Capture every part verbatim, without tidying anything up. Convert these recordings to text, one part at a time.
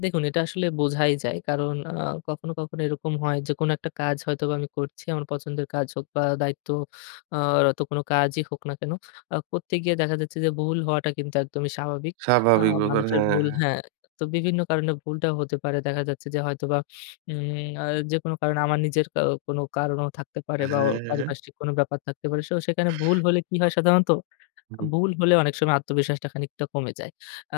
দেখুন, এটা আসলে বোঝাই যায়। কারণ আ কখনো, কখনো এরকম হয় যে কোন একটা কাজ হয়তোবা আমি করছি আমার পছন্দের কাজ হোক বা দায়িত্ব আ রত কোন কাজই হোক না কেন। আ করতে গিয়ে দেখা যাচ্ছে যে ভুল হওয়াটা কিন্তু একদমই স্বাভাবিক। আ স্বাভাবিক ব্যাপার, মানুষের হ্যাঁ, ভুল হ্যাঁ। হ্যাঁ। তো বিভিন্ন কারণে ভুলটা হতে পারে। দেখা যাচ্ছে যে হয়তোবা উম আ যেকোনো কারণে আমার নিজের কা কোনো কারণও থাকতে পারে হ্যাঁ, বা ও হ্যাঁ, হ্যাঁ। পারিপার্শ্বিক কোন ব্যাপার থাকতে পারে। শো সেখানে ভুল হলে কি হয় সাধারণত? আ হুম। ভুল হলে অনেক সময় আত্মবিশ্বাসটা খানিকটা কমে যায়। আ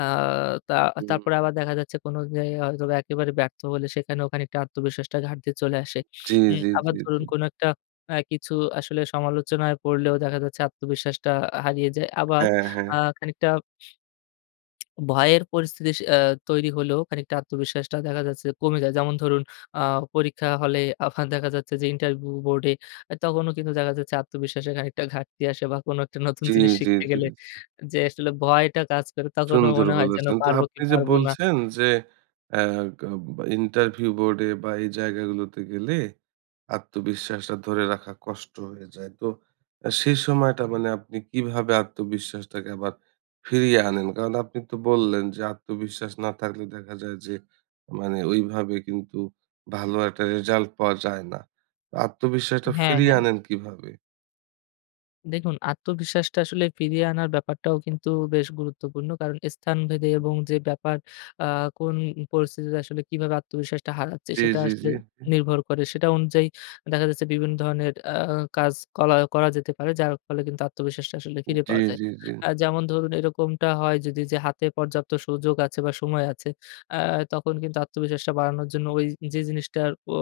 তা হুম। তারপরে আবার দেখা যাচ্ছে কোন জেয় হয়তোবা একেবারে ব্যর্থ হলে সেখানেও খানিকটা আত্মবিশ্বাসটা ঘাটতি চলে আসে। জ্বী, উ জ্বী, আবার জ্বী, ধরুন জ্বী। কোন একটা অ্যা কিছু আসলে সমালোচনায় পড়লেও দেখা যাচ্ছে আত্মবিশ্বাসটা আ হারিয়ে যায়। আবার হ্যাঁ, হ্যাঁ। আ খানিকটা ভয়ের পরিস্থিতিস অ্যা তৈরি হলেও খানিকটা আত্মবিশ্বাসটা দেখা যাচ্ছে কমে যায়। যেমন ধরুন আ পরীক্ষা হলে আফা দেখা যাচ্ছে যে ইন্টারভু বোর্ডে আ তখনও কিন্তু দেখা যাচ্ছে আত্মবিশ্বাসে খানিকটা ঘাটতি আসে বা কোন একটা নতুন জ্বী, জিনিস জ্বী, শিখতে জ্বী, গেলে জ্বী। যে আসলে ভয়টা কাজ করে তখনও সুন্দর মনে হয় যেন বলেছেন। তো পারবো কি আপনি যে পারব না? বলছেন যে অ্যা গা বা ইন্টারভিউ বোর্ডে বা এই জায়গাগুলোতে গেলে আত্মবিশ্বাসটা ধরে রাখা কষ্ট হয়ে যায়। তো আ সেই সময়টা মানে আপনি কিভাবে আত্মবিশ্বাসটাকে আবার ফিরিয়ে আনেন? কারণ আপনি তো বললেন যে আত্মবিশ্বাস না থাকলে দেখা যায় যে মানে ওইভাবে কিন্তু ভালো একটা রেজাল্ট পাওয়া যায় না। আত্মবিশ্বাসটা হ্যাঁ, ফিরিয়ে হ্যাঁ। আনেন কিভাবে? দেখুন, আত্মবিশ্বাসটা আসলে ফিরিয়ে আনার ব্যাপারটাও কিন্তু বেশ গুরুত্বপূর্ণ। কারণ স্থানভেদে হু। এবং যে ব্যাপার আ কোন পরিস্থিতিতে আসলে কিভাবে আত্মবিশ্বাসটা হারাচ্ছে, জ্বী, সেটা জ্বী, আসলে জ্বী হুম। নির্ভর করে। সেটা অনুযায়ী দেখা যাচ্ছে বিভিন্ন ধরনের অ্যা কাজ করা করা যেতে পারে। যার ফলে কিন্তু আত্মবিশ্বাসটা আসলে উ ফিরে জ্বী, পাওয়া যায়। জ্বী, জ্বী। আ যেমন ধরুন এরকমটা হয় যদি যে হাতে পর্যাপ্ত সুযোগ আছে বা সময় আছে, অ্যা তখন কিন্তু আত্মবিশ্বাসটা বাড়ানোর জন্য ওই যে জিনিসটার পো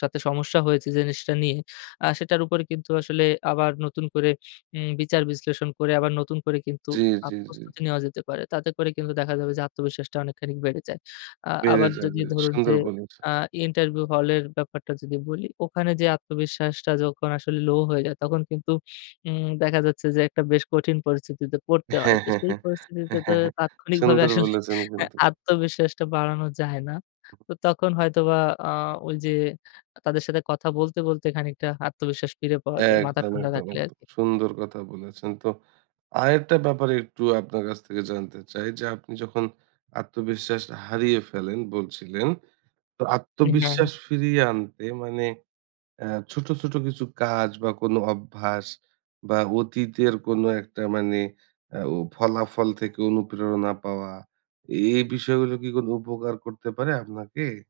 সাথে সমস্যা হয়েছে, যে জিনিসটা নিয়ে আ সেটার উপরে কিন্তু আসলে আবার নতুন করে উম বিচার বিশ্লেষণ করে আবার নতুন করে কিন্তু জ্বী, আ জ্বী, জ্বী, প্রস্তুতি জ্বী। নেওয়া যেতে পারে। তাতে করে কিন্তু দেখা যাবে যে আত্মবিশ্বাসটা অনেকখানিক বেড়ে যায়। আ বেড়ে আবার যদি যাবে। ধরুন সুন্দর যে বলেছেন। আ ইন্টারভিউ হলের ব্যাপারটা যদি বলি। ওখানে যেয়ে আত্মবিশ্বাসটা যখন আসলে লো হয়ে যায়, তখন কিন্তু উম দেখা যাচ্ছে যে একটা বেশ কঠিন পরিস্থিতিতে পড়তে হয়। তো সেই পরিস্থিতিতে তো তাৎক্ষণিকভাবে সুন্দর আসলে বলেছেন হ্যাঁ, কিন্তু। আত্মবিশ্বাসটা বাড়ানো যায় না। তো তখন হয়তোবা আ ওই যে তাদের সাথে কথা বলতে, বলতে খানিকটা আত্মবিশ্বাস ফিরে পাওয়া যায়। মাথা একদম, ঠান্ডা একদম, রাখলে একদম আরকি। সুন্দর কথা বলেছেন। তো আরেকটা ব্যাপার একটু আপনার কাছ থেকে জানতে চাই। যে আপনি যখন আত্মবিশ্বাসটা হারিয়ে ফেলেন বলছিলেন। তো উ হ্যাঁ। আত্মবিশ্বাস ফিরিয়ে আনতে মানে অ্যা ছোট, ছোট কিছু কাজ বা কোন অভ্যাস বা অতীতের কোন একটা মানে আ ও ফলাফল থেকে অনুপ্রেরণা পাওয়া, এই, এই বিষয়গুলো কি কোন উপকার করতে পারে আপনাকে?